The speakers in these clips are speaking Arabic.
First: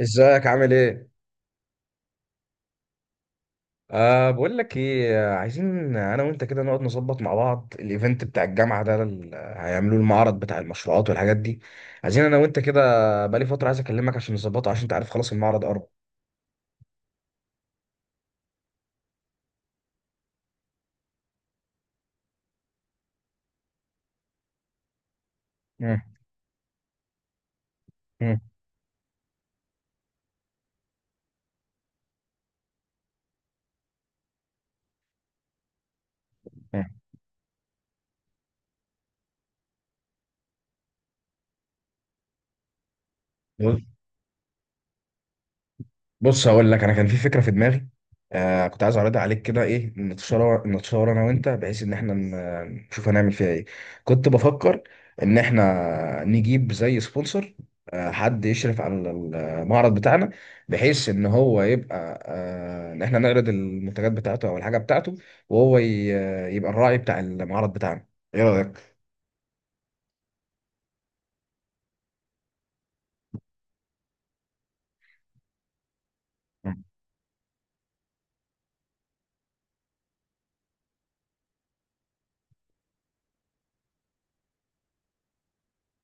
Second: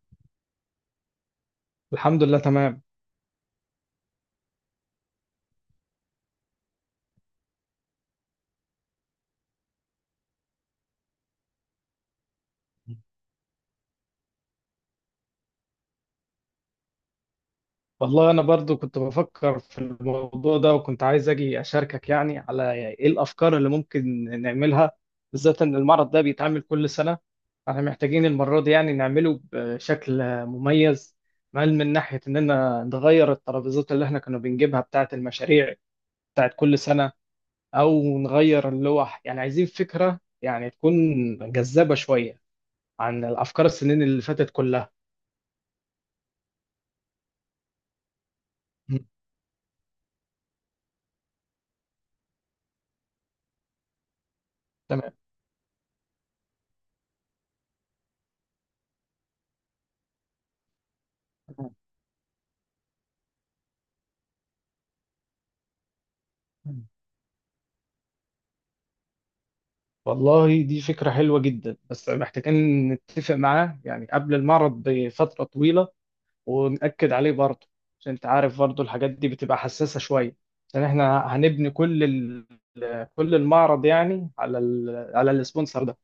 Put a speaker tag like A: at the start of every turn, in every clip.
A: ازيك عامل ايه؟
B: الحمد لله تمام.
A: أه، بقول لك ايه، عايزين انا وانت كده نقعد نظبط مع بعض الايفنت بتاع الجامعه ده، هيعملوه المعرض بتاع المشروعات والحاجات دي. عايزين انا وانت كده. بقالي فتره عايز اكلمك عشان نظبطه، عشان انت عارف خلاص المعرض قرب.
B: والله انا برضو كنت بفكر في الموضوع ده، وكنت عايز اجي اشاركك يعني على ايه الافكار اللي ممكن نعملها، بالذات ان
A: مم.
B: المعرض ده بيتعمل كل سنة. احنا محتاجين
A: مم.
B: المرة دي يعني نعمله بشكل مميز، مال من ناحية اننا نغير الترابيزات اللي احنا كنا بنجيبها بتاعة المشاريع بتاعة كل سنة، او نغير اللوح، يعني عايزين فكرة يعني تكون جذابة شوية عن الافكار
A: مم.
B: السنين اللي فاتت كلها.
A: بص، هقول لك، انا كان في فكره في دماغي. كنت عايز اعرضها عليك، كده ايه، نتشاور انا وانت، بحيث ان احنا نشوف هنعمل فيها ايه. كنت بفكر ان احنا نجيب زي سبونسر، حد يشرف على المعرض بتاعنا، بحيث ان هو
B: تمام.
A: يبقى ان احنا نعرض المنتجات بتاعته او الحاجه بتاعته، وهو يبقى الراعي بتاع المعرض بتاعنا. ايه رايك؟
B: والله دي فكرة حلوة جدا، بس محتاجين نتفق معاه يعني قبل المعرض بفترة طويلة ونأكد عليه برضه، عشان انت عارف برضه الحاجات دي بتبقى حساسة شوية، عشان احنا هنبني كل كل المعرض يعني على على السبونسر ده.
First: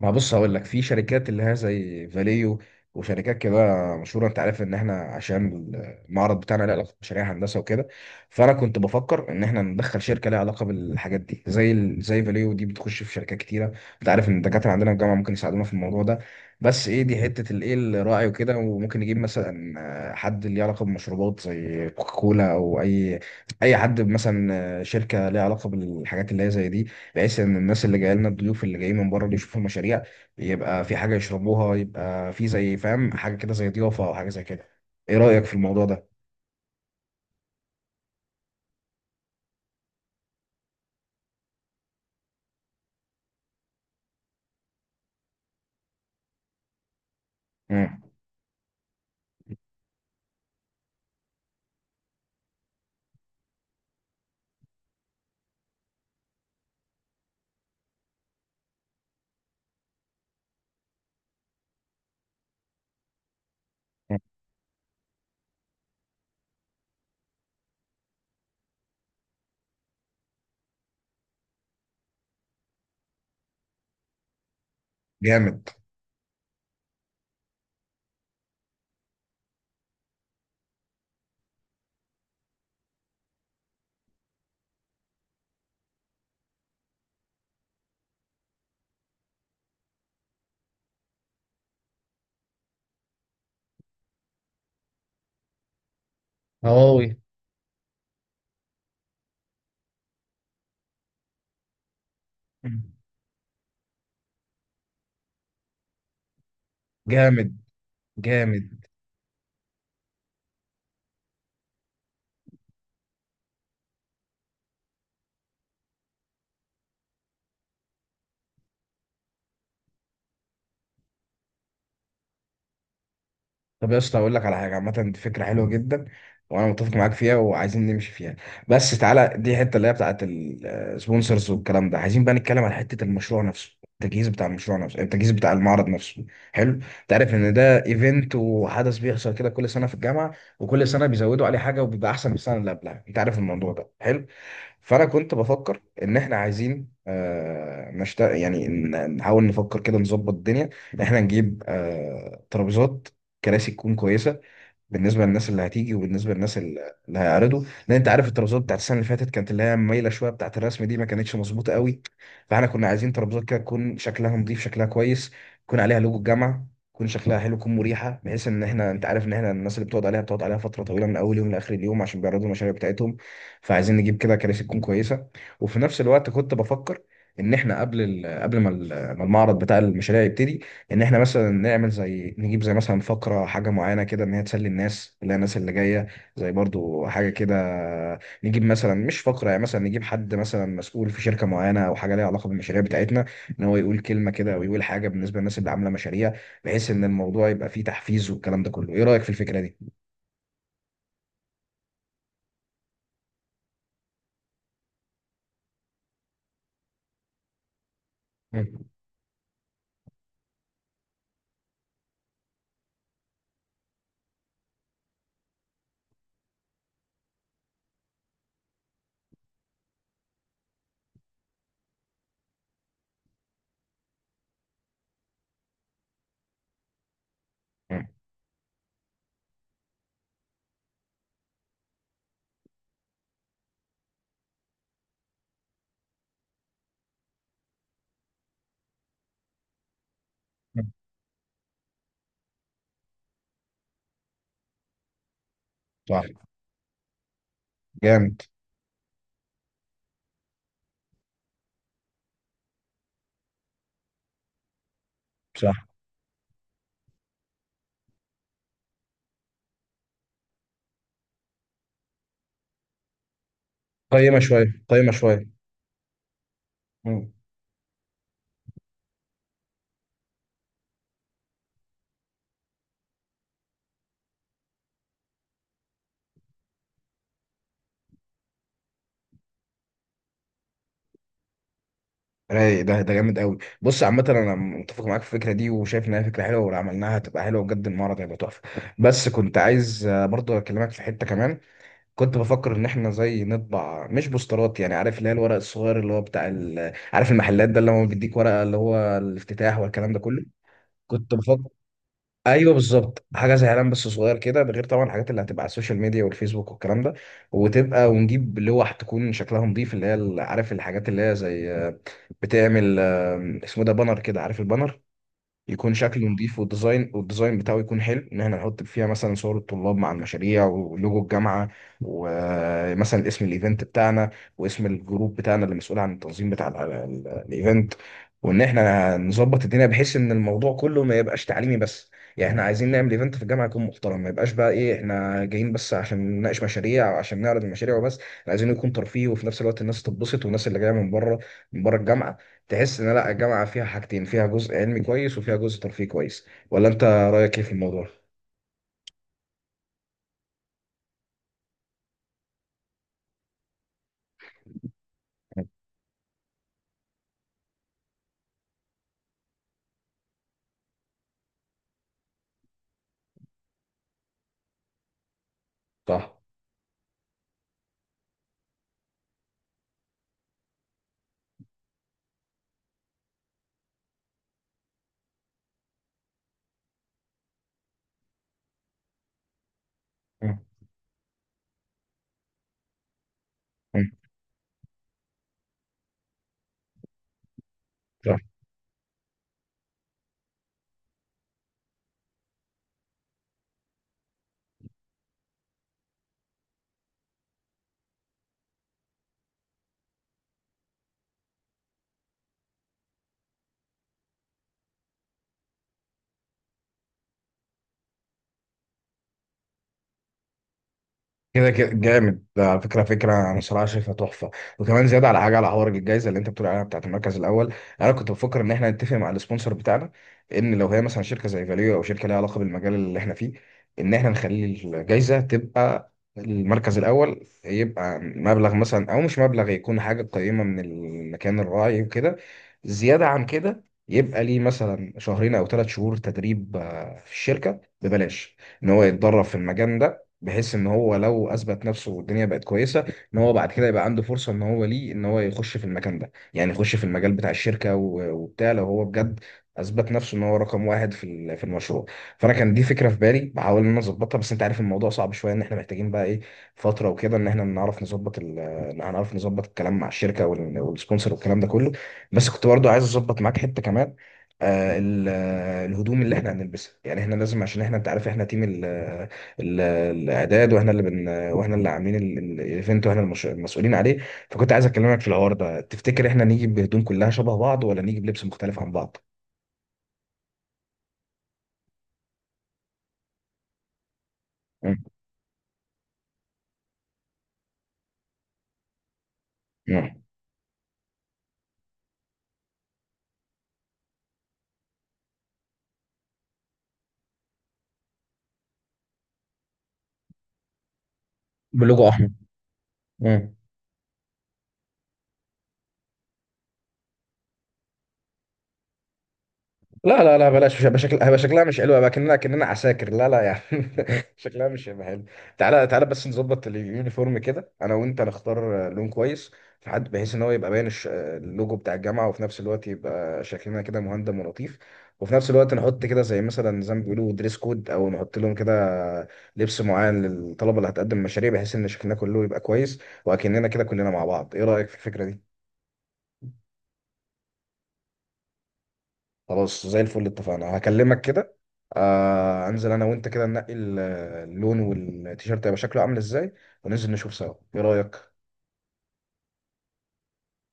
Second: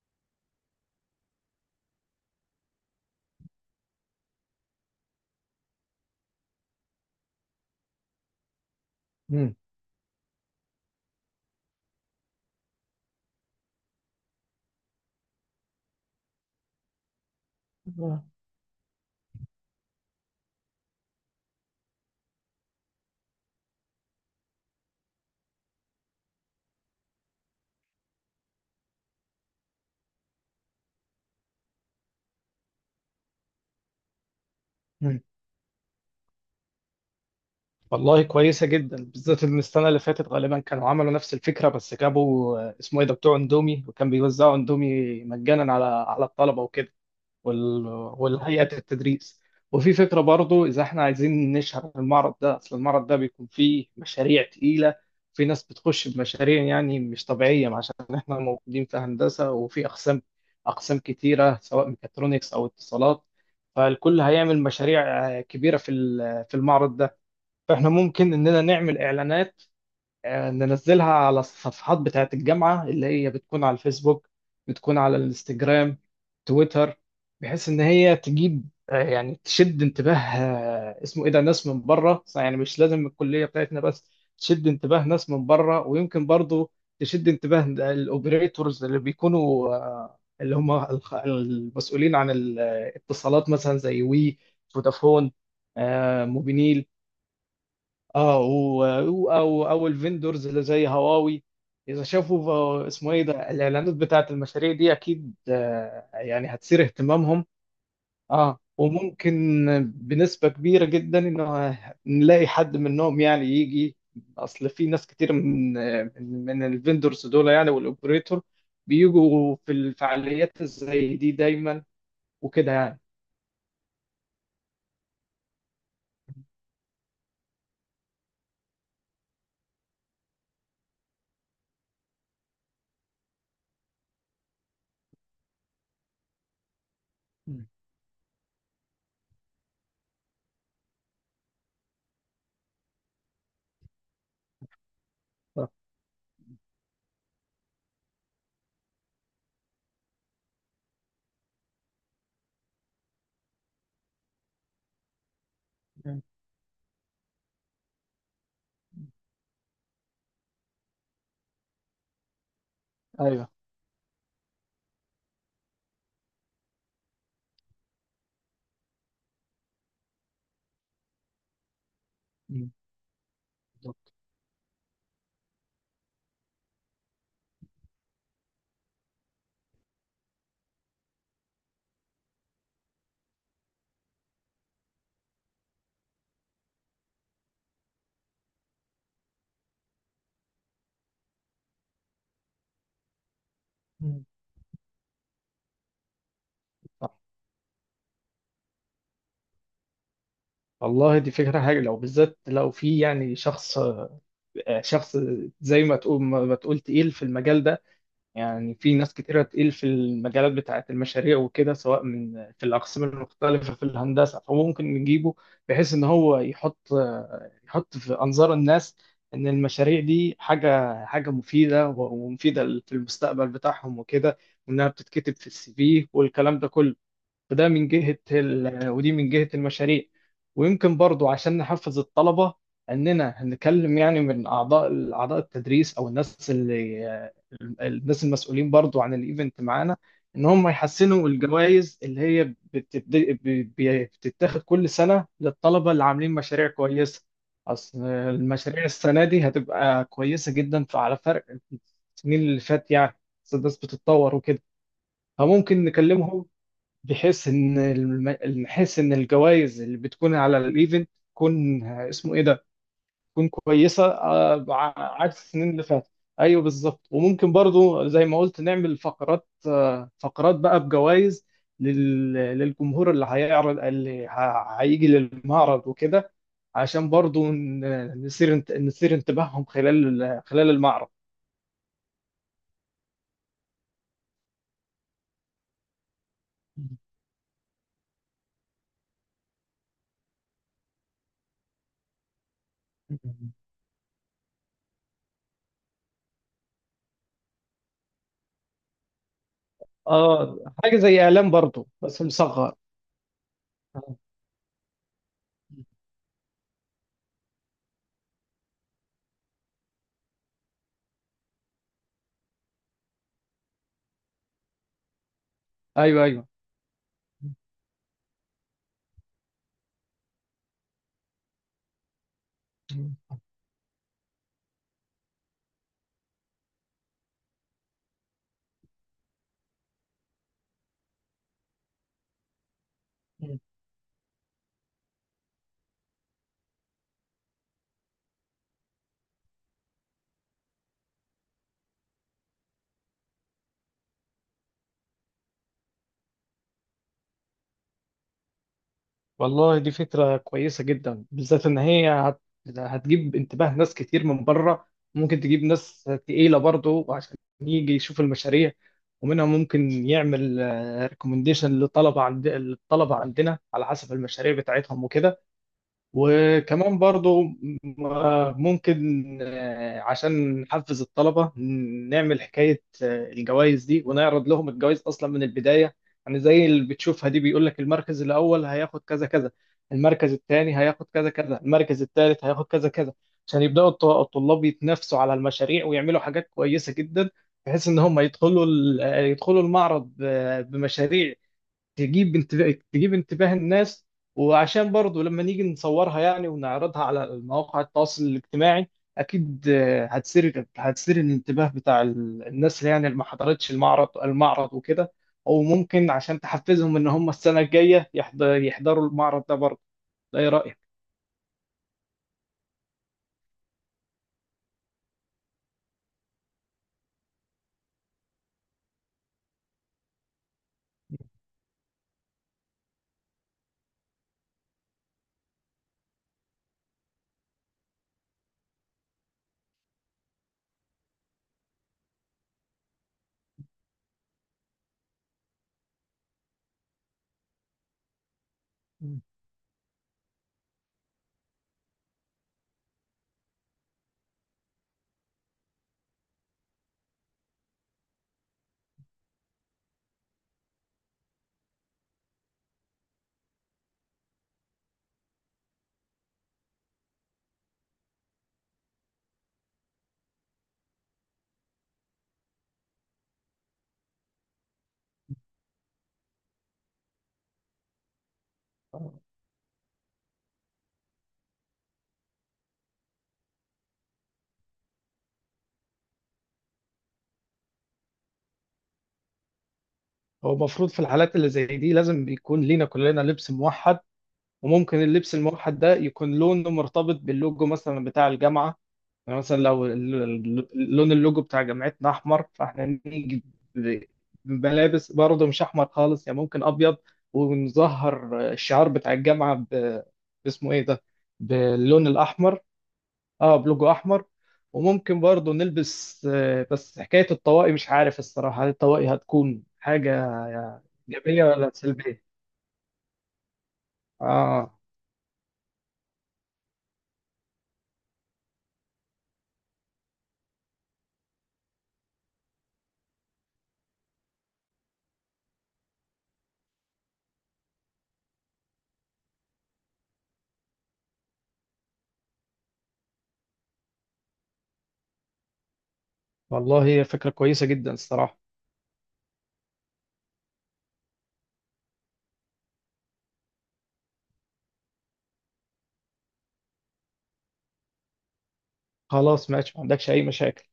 A: ما بص، هقول لك، في شركات اللي هي زي فاليو، وشركات كده مشهوره. انت عارف ان احنا، عشان المعرض بتاعنا له علاقه بمشاريع هندسه وكده، فانا كنت بفكر ان
B: مم.
A: احنا ندخل شركه لها علاقه بالحاجات دي، زي فاليو دي بتخش في شركات كتيره. انت عارف ان الدكاتره عندنا في الجامعه ممكن يساعدونا في الموضوع ده. بس ايه، دي حته الايه الراعي وكده، وممكن نجيب مثلا حد ليه علاقه بمشروبات زي كوكاكولا، او اي، اي حد مثلا، شركه ليها علاقه بالحاجات اللي هي زي دي. بحيث ان الناس اللي جايه لنا، الضيوف اللي جايين من بره، اللي يشوفوا المشاريع، يبقى في حاجه يشربوها، يبقى في زي، فاهم، حاجه كده زي ضيافه او حاجه زي كده. ايه
B: مم.
A: رايك في الموضوع ده؟
B: والله كويسة جدا، بالذات ان السنة اللي فاتت غالبا كانوا عملوا نفس الفكرة، بس جابوا اسمه ايه ده بتوع اندومي، وكان بيوزعوا اندومي مجانا على الطلبة وكده. وال...
A: مم.
B: والهيئة التدريس. وفي فكرة برضو إذا إحنا عايزين نشهر المعرض ده، أصل المعرض ده بيكون فيه مشاريع تقيلة. في ناس بتخش بمشاريع يعني مش طبيعية، عشان إحنا موجودين في هندسة وفي أقسام أقسام كتيرة، سواء ميكاترونكس أو اتصالات.
A: مم.
B: فالكل هيعمل مشاريع كبيرة في المعرض ده. فإحنا ممكن إننا نعمل إعلانات، ننزلها على الصفحات بتاعة الجامعة اللي هي بتكون على الفيسبوك، بتكون على
A: جامد.
B: الانستجرام، تويتر. بحيث إن هي تجيب يعني تشد انتباه، اسمه إيه ده، ناس من بره، يعني مش لازم الكلية بتاعتنا بس، تشد انتباه ناس من بره، ويمكن برضو تشد انتباه الأوبريتورز اللي بيكونوا اللي هم المسؤولين عن الاتصالات، مثلا زي وي، فودافون، موبينيل.
A: هواوي.
B: اه و- او الفندورز اللي زي هواوي، اذا شافوا
A: مم.
B: اسمه ايه ده الاعلانات بتاعت المشاريع دي، اكيد يعني هتثير اهتمامهم.
A: جامد.
B: اه
A: جامد.
B: وممكن بنسبة كبيرة جدا انه نلاقي حد منهم يعني يجي، اصل في ناس كتير من الفندورز دول يعني والاوبريتور، بيجوا في الفعاليات زي دي دايما، وكده يعني.
A: طب، يا اسطى، اقول لك على حاجه، عامه دي فكره حلوه جدا، وانا متفق معاك فيها وعايزين نمشي فيها. بس تعالى، دي الحته اللي هي بتاعت السبونسرز والكلام ده، عايزين بقى نتكلم على حته المشروع نفسه، التجهيز بتاع المشروع نفسه، التجهيز بتاع المعرض نفسه. حلو. تعرف ان
B: مم.
A: ده ايفنت وحدث بيحصل كده كل سنه في الجامعه، وكل سنه بيزودوا عليه حاجه وبيبقى احسن من السنه اللي قبلها. انت عارف الموضوع ده حلو. فانا كنت
B: صح.
A: بفكر ان احنا عايزين يعني نحاول نفكر كده، نظبط الدنيا إن احنا نجيب ترابيزات، كراسي تكون كويسه بالنسبه للناس اللي هتيجي،
B: مم.
A: وبالنسبه للناس اللي هيعرضوا. لان انت عارف الترابيزات بتاعت السنه اللي فاتت كانت اللي هي مايله شويه بتاعت الرسم دي، ما كانتش مظبوطه قوي. فاحنا كنا عايزين ترابيزات
B: ايوه.
A: كده تكون شكلها نظيف، شكلها كويس، يكون عليها لوجو الجامعه، يكون شكلها حلو، يكون مريحه، بحيث ان احنا، انت عارف ان احنا الناس اللي بتقعد عليها، بتقعد عليها فتره طويله من اول يوم لاخر اليوم، عشان بيعرضوا
B: مم.
A: المشاريع بتاعتهم. فعايزين
B: بالظبط.
A: نجيب كده كراسي تكون كويسه. وفي نفس الوقت كنت بفكر ان احنا قبل ما المعرض بتاع المشاريع يبتدي، ان احنا مثلا نعمل زي، نجيب زي مثلا فقره، حاجه معينه كده ان هي تسلي الناس، اللي هي الناس اللي جايه. زي برضو حاجه كده، نجيب مثلا مش فقره، يعني مثلا نجيب حد مثلا مسؤول في شركه معينه، او حاجه ليها علاقه بالمشاريع بتاعتنا، ان هو يقول
B: مم.
A: كلمه كده او يقول حاجه بالنسبه للناس اللي عامله مشاريع، بحيث ان الموضوع يبقى فيه تحفيز والكلام ده كله. ايه رايك في الفكره دي؟
B: والله دي فكرة حاجة، لو بالذات لو في يعني شخص، شخص زي ما تقول ما تقول تقيل في المجال ده، يعني
A: مم.
B: في ناس كتيرة تقيل في المجالات بتاعة المشاريع وكده، سواء من في الأقسام المختلفة في الهندسة، فممكن نجيبه، بحيث إن هو يحط يحط في أنظار الناس، إن المشاريع دي حاجة حاجة مفيدة ومفيدة في المستقبل بتاعهم وكده، وإنها بتتكتب في السي في والكلام ده كله. فده من
A: مم.
B: جهة ودي من جهة المشاريع. ويمكن برضو عشان نحفز الطلبة، أننا هنتكلم يعني من أعضاء أعضاء التدريس، أو الناس المسؤولين برضو عن الإيفنت معانا، إن هم يحسنوا الجوائز اللي هي بتبد... بتتاخد كل سنة للطلبة اللي
A: صح.
B: عاملين مشاريع كويسة. أصل
A: جامد.
B: المشاريع السنة دي هتبقى كويسة جدا، فعلى فرق السنين اللي فات يعني، أصل الناس بتتطور وكده، فممكن
A: صح.
B: نكلمهم، بحيث ان الجوائز اللي بتكون على الايفنت تكون اسمه ايه ده، تكون كويسه،
A: قيمه شويه، قيمه
B: عكس
A: شويه.
B: السنين اللي فاتت. ايوه بالظبط،
A: مم.
B: وممكن برضو زي ما قلت نعمل فقرات، بقى بجوائز للجمهور اللي هيعرض، اللي هيجي للمعرض وكده، عشان برضو نثير نثير انتباههم خلال خلال المعرض.
A: رايق. ده جامد قوي. بص، عامة انا متفق معاك في الفكرة دي، وشايف انها فكرة حلوة، ولو عملناها هتبقى حلوة بجد، المعرض هيبقى تحفة. بس كنت عايز، برضو اكلمك في حتة كمان. كنت بفكر ان احنا زي نطبع، مش بوسترات، يعني عارف اللي هي الورق الصغير، اللي هو بتاع عارف المحلات ده اللي هو بيديك ورقة، اللي هو الافتتاح والكلام ده كله.
B: اه، حاجه زي
A: كنت
B: اعلان
A: بفكر،
B: برضو بس
A: ايوه
B: مصغر.
A: بالظبط، حاجه زي اعلان بس صغير كده. ده غير طبعا الحاجات اللي هتبقى على السوشيال ميديا والفيسبوك والكلام ده. وتبقى، ونجيب لوح تكون شكلها نظيف، اللي هي عارف الحاجات اللي هي زي، بتعمل، اسمه ده بانر كده، عارف البانر، يكون
B: ايوه
A: شكله
B: ايوه.
A: نظيف، والديزاين بتاعه يكون حلو، ان احنا نحط فيها مثلا صور الطلاب مع المشاريع ولوجو الجامعه، ومثلا
B: مم.
A: اسم الايفنت بتاعنا، واسم الجروب بتاعنا اللي مسؤول عن التنظيم بتاع الايفنت. وان احنا نظبط الدنيا بحيث ان الموضوع كله ما يبقاش تعليمي بس. يعني احنا عايزين نعمل ايفنت في
B: مم.
A: الجامعه يكون محترم، ما يبقاش بقى ايه احنا جايين بس عشان نناقش مشاريع، او عشان نعرض المشاريع وبس. إحنا عايزين يكون ترفيه، وفي نفس الوقت الناس تتبسط، والناس اللي جايه من بره الجامعه تحس ان لا، الجامعه فيها حاجتين، فيها جزء علمي كويس وفيها جزء ترفيه كويس. ولا انت رايك ايه في الموضوع؟
B: والله دي فكرة كويسة جدا، بالذات إن هي هتجيب انتباه ناس كتير من بره، ممكن تجيب ناس تقيلة برضه، وعشان يجي يشوف المشاريع، ومنها ممكن يعمل ريكومنديشن لطلبة عند الطلبة عندنا على حسب المشاريع بتاعتهم وكده.
A: صح.
B: وكمان برضو ممكن عشان نحفز الطلبة نعمل حكاية الجوائز دي، ونعرض لهم الجوائز أصلا من البداية، يعني زي اللي بتشوفها دي بيقول لك المركز الأول هياخد كذا كذا، المركز
A: مم.
B: الثاني هياخد كذا كذا، المركز الثالث هياخد كذا كذا. عشان يبدأوا
A: مم.
B: الطلاب يتنافسوا على المشاريع، ويعملوا حاجات كويسة جدا، بحيث إن هم يدخلوا يدخلوا المعرض بمشاريع تجيب انتباه تجيب انتباه الناس. وعشان برضو لما نيجي نصورها يعني، ونعرضها على مواقع التواصل الاجتماعي، اكيد هتثير هتثير الانتباه بتاع الناس، اللي يعني اللي ما حضرتش المعرض المعرض وكده، او ممكن عشان تحفزهم ان هم السنة الجاية يحضروا المعرض ده برضه. ده ايه رأيك؟
A: كده جامد، ده على فكره انا صراحه شايفها تحفه. وكمان زياده، على حاجه، على حوار الجائزه اللي انت بتقول عليها بتاعت المركز الاول، انا كنت بفكر ان احنا نتفق مع السبونسر بتاعنا، ان لو هي مثلا شركه زي فاليو، او شركه ليها علاقه بالمجال اللي احنا فيه، ان احنا نخلي الجائزه تبقى، المركز الاول يبقى مبلغ مثلا، او مش مبلغ، يكون حاجه قيمه من المكان الراعي وكده. زياده عن كده، يبقى ليه مثلا شهرين او 3 شهور تدريب في الشركه ببلاش، ان هو
B: مم.
A: يتدرب في المجال ده، بحيث ان هو لو اثبت نفسه والدنيا بقت كويسه، ان هو بعد كده يبقى عنده فرصه، ان هو ليه، ان هو يخش في المكان ده، يعني يخش في المجال بتاع الشركه، وبتاع، لو هو بجد اثبت نفسه ان هو رقم واحد في المشروع. فانا كان دي فكره في بالي، بحاول ان انا اظبطها، بس انت عارف الموضوع صعب شويه، ان احنا محتاجين بقى ايه، فتره وكده ان احنا نعرف نظبط ان هنعرف نظبط الكلام مع الشركه والسبونسر والكلام ده كله. بس كنت برضو عايز اظبط معاك حته كمان. الهدوم اللي احنا هنلبسها، يعني احنا لازم، عشان احنا، انت عارف احنا تيم الاعداد، واحنا اللي بن، واحنا اللي عاملين الايفنت، واحنا المسؤولين عليه. فكنت عايز اكلمك في الحوار ده. تفتكر احنا نيجي بهدوم كلها شبه بعض، ولا نيجي بلبس مختلف عن بعض؟
B: هو المفروض في الحالات اللي زي دي لازم يكون لينا كلنا لبس موحد، وممكن
A: مم.
B: اللبس الموحد ده يكون لونه مرتبط باللوجو مثلا بتاع الجامعة. يعني مثلا لو
A: مم.
B: لون اللوجو بتاع جامعتنا احمر، فاحنا نيجي ب- بملابس برضه مش احمر خالص، يعني ممكن ابيض، ونظهر الشعار بتاع الجامعه باسمه ايه ده، باللون
A: بلوجو احمر.
B: الاحمر.
A: مم.
B: اه، بلوجو احمر. وممكن برضه نلبس، بس حكايه الطواقي مش عارف الصراحه، هل الطواقي هتكون
A: لا،
B: حاجه
A: لا، لا، بلاش، مش هيبقى شكل، هيبقى
B: ايجابيه
A: شكلها
B: ولا
A: مش حلو، هيبقى
B: سلبيه؟
A: كأننا عساكر. لا، لا، يعني. شكلها
B: اه.
A: مش هيبقى حلو. تعالى تعالى، بس نظبط اليونيفورم كده انا وانت، نختار لون كويس، في حد، بحيث ان هو يبقى باين اللوجو بتاع الجامعة، وفي نفس الوقت يبقى شكلنا كده مهندم ولطيف. وفي نفس الوقت نحط كده، زي مثلا، زي ما بيقولوا دريس كود، او نحط لهم كده لبس معين للطلبة اللي هتقدم مشاريع، بحيث ان شكلنا كله يبقى كويس، واكننا كده كلنا مع بعض. ايه رأيك في الفكرة دي؟
B: والله هي فكره كويسه جدا الصراحه.
A: خلاص، زي الفل، اتفقنا، هكلمك كده. انزل انا وانت كده ننقي اللون، والتيشيرت هيبقى شكله عامل ازاي، وننزل نشوف سوا. ايه رأيك؟
B: خلاص، ماشي، ما عندكش اي مشاكل.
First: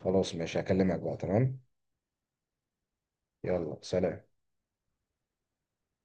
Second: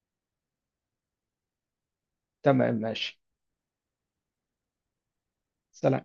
A: خلاص ماشي، هكلمك بقى. تمام.
B: تمام، ماشي.
A: يلا، سلام.
B: سلام.